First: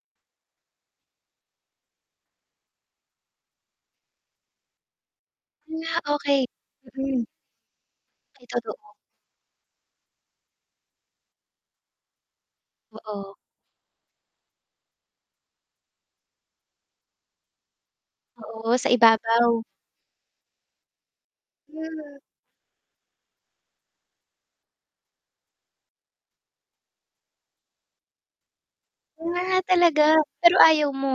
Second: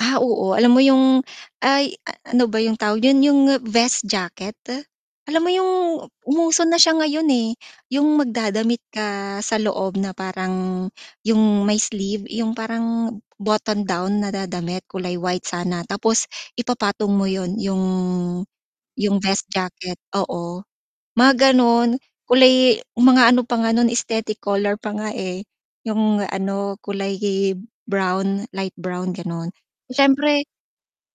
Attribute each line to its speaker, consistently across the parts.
Speaker 1: Ah, oo alam mo yung ay ano ba yung tawag dun yun yung vest jacket, alam mo yung
Speaker 2: Nga okey,
Speaker 1: umuso na siya
Speaker 2: mm.
Speaker 1: ngayon, eh, yung
Speaker 2: Ay
Speaker 1: magda-damit
Speaker 2: totoo.
Speaker 1: ka sa loob na parang yung may sleeve, yung parang
Speaker 2: Oo.
Speaker 1: botton down na da damit kulay white sana, tapos ipa-patong mo yun yung
Speaker 2: Oo, sa
Speaker 1: yung vest
Speaker 2: ibabaw.
Speaker 1: jacket, oo. Mga ganun,
Speaker 2: Mm.
Speaker 1: kulay mga ano pa nga nun aesthetic color pa nga, eh, yung ano kulay hib brown, light brown gano'n.
Speaker 2: Wow, talaga?
Speaker 1: Siyempre
Speaker 2: Pero ayaw mo?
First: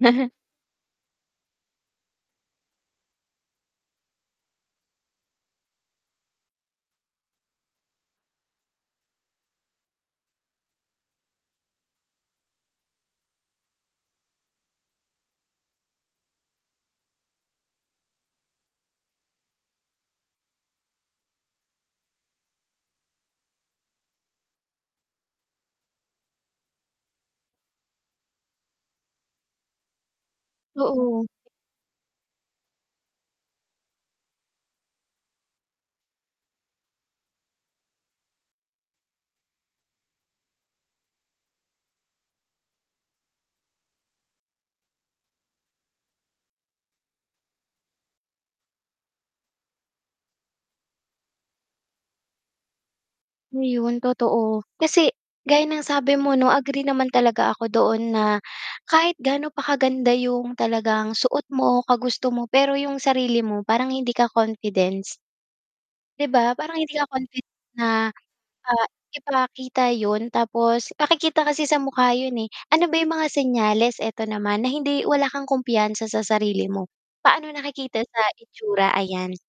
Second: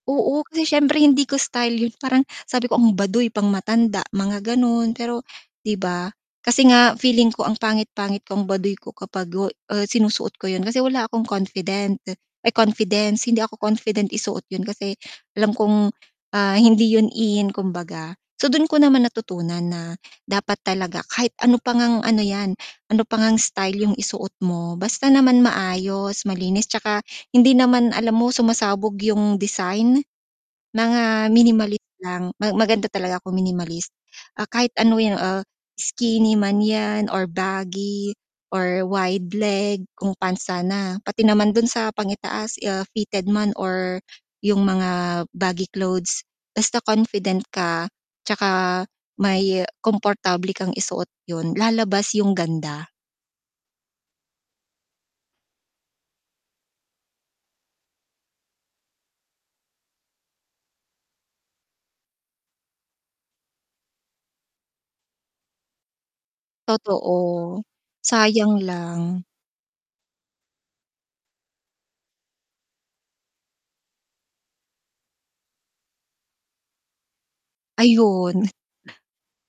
Speaker 1: Oo, kasi siyempre hindi ko style yun. Parang sabi ko ang baduy pang matanda mga gano'n, pero 'di ba? Kasi nga feeling ko ang pangit-pangit ko ang baduy ko kapag go ah, sinusuot ko yun kasi wala akong confident, ay, confidence, hindi ako confident i-suot yun kasi, alam kong, ah, hindi yun in kumbaga. So, dun ko naman natutunan na dapat talaga kahit ano pa ngang ano 'yan, ano pa ngang style yung isuot mo basta naman maayos, malinis, tsaka hindi naman alam mo sumasabog yung design,
Speaker 2: Oo.
Speaker 1: mga minimalist lang, ma maganda talaga kung minimalist. Ah, kahit ano yun, ah, skinny man yan, or baggy, or wide leg kung pants sana, pati naman dun sa pang i-taas, ah, fitted man or yung mga baggy clothes, basta confident ka tsaka may komportable kang i-suot yun la-labas yung ganda.
Speaker 2: Ayun totoo, kasi gaya ng sabi mo 'no agree naman talaga ako doon na, kahit gaano pa kaganda yung talagang suot mo, kagusto mo pero yung sarili mo parang hindi ka confidence. 'Di ba? Parang hindi ka confident
Speaker 1: Totoo,
Speaker 2: na,
Speaker 1: sayang
Speaker 2: ah,
Speaker 1: lang.
Speaker 2: ipakita yun tapos makikita kasi sa mukha yun, eh. Ano ba yung mga senyales, eto naman, na hindi wala kang kumpiyansa sa sarili mo, paano naki-kita sa
Speaker 1: Ayun.
Speaker 2: itsura? Ayan.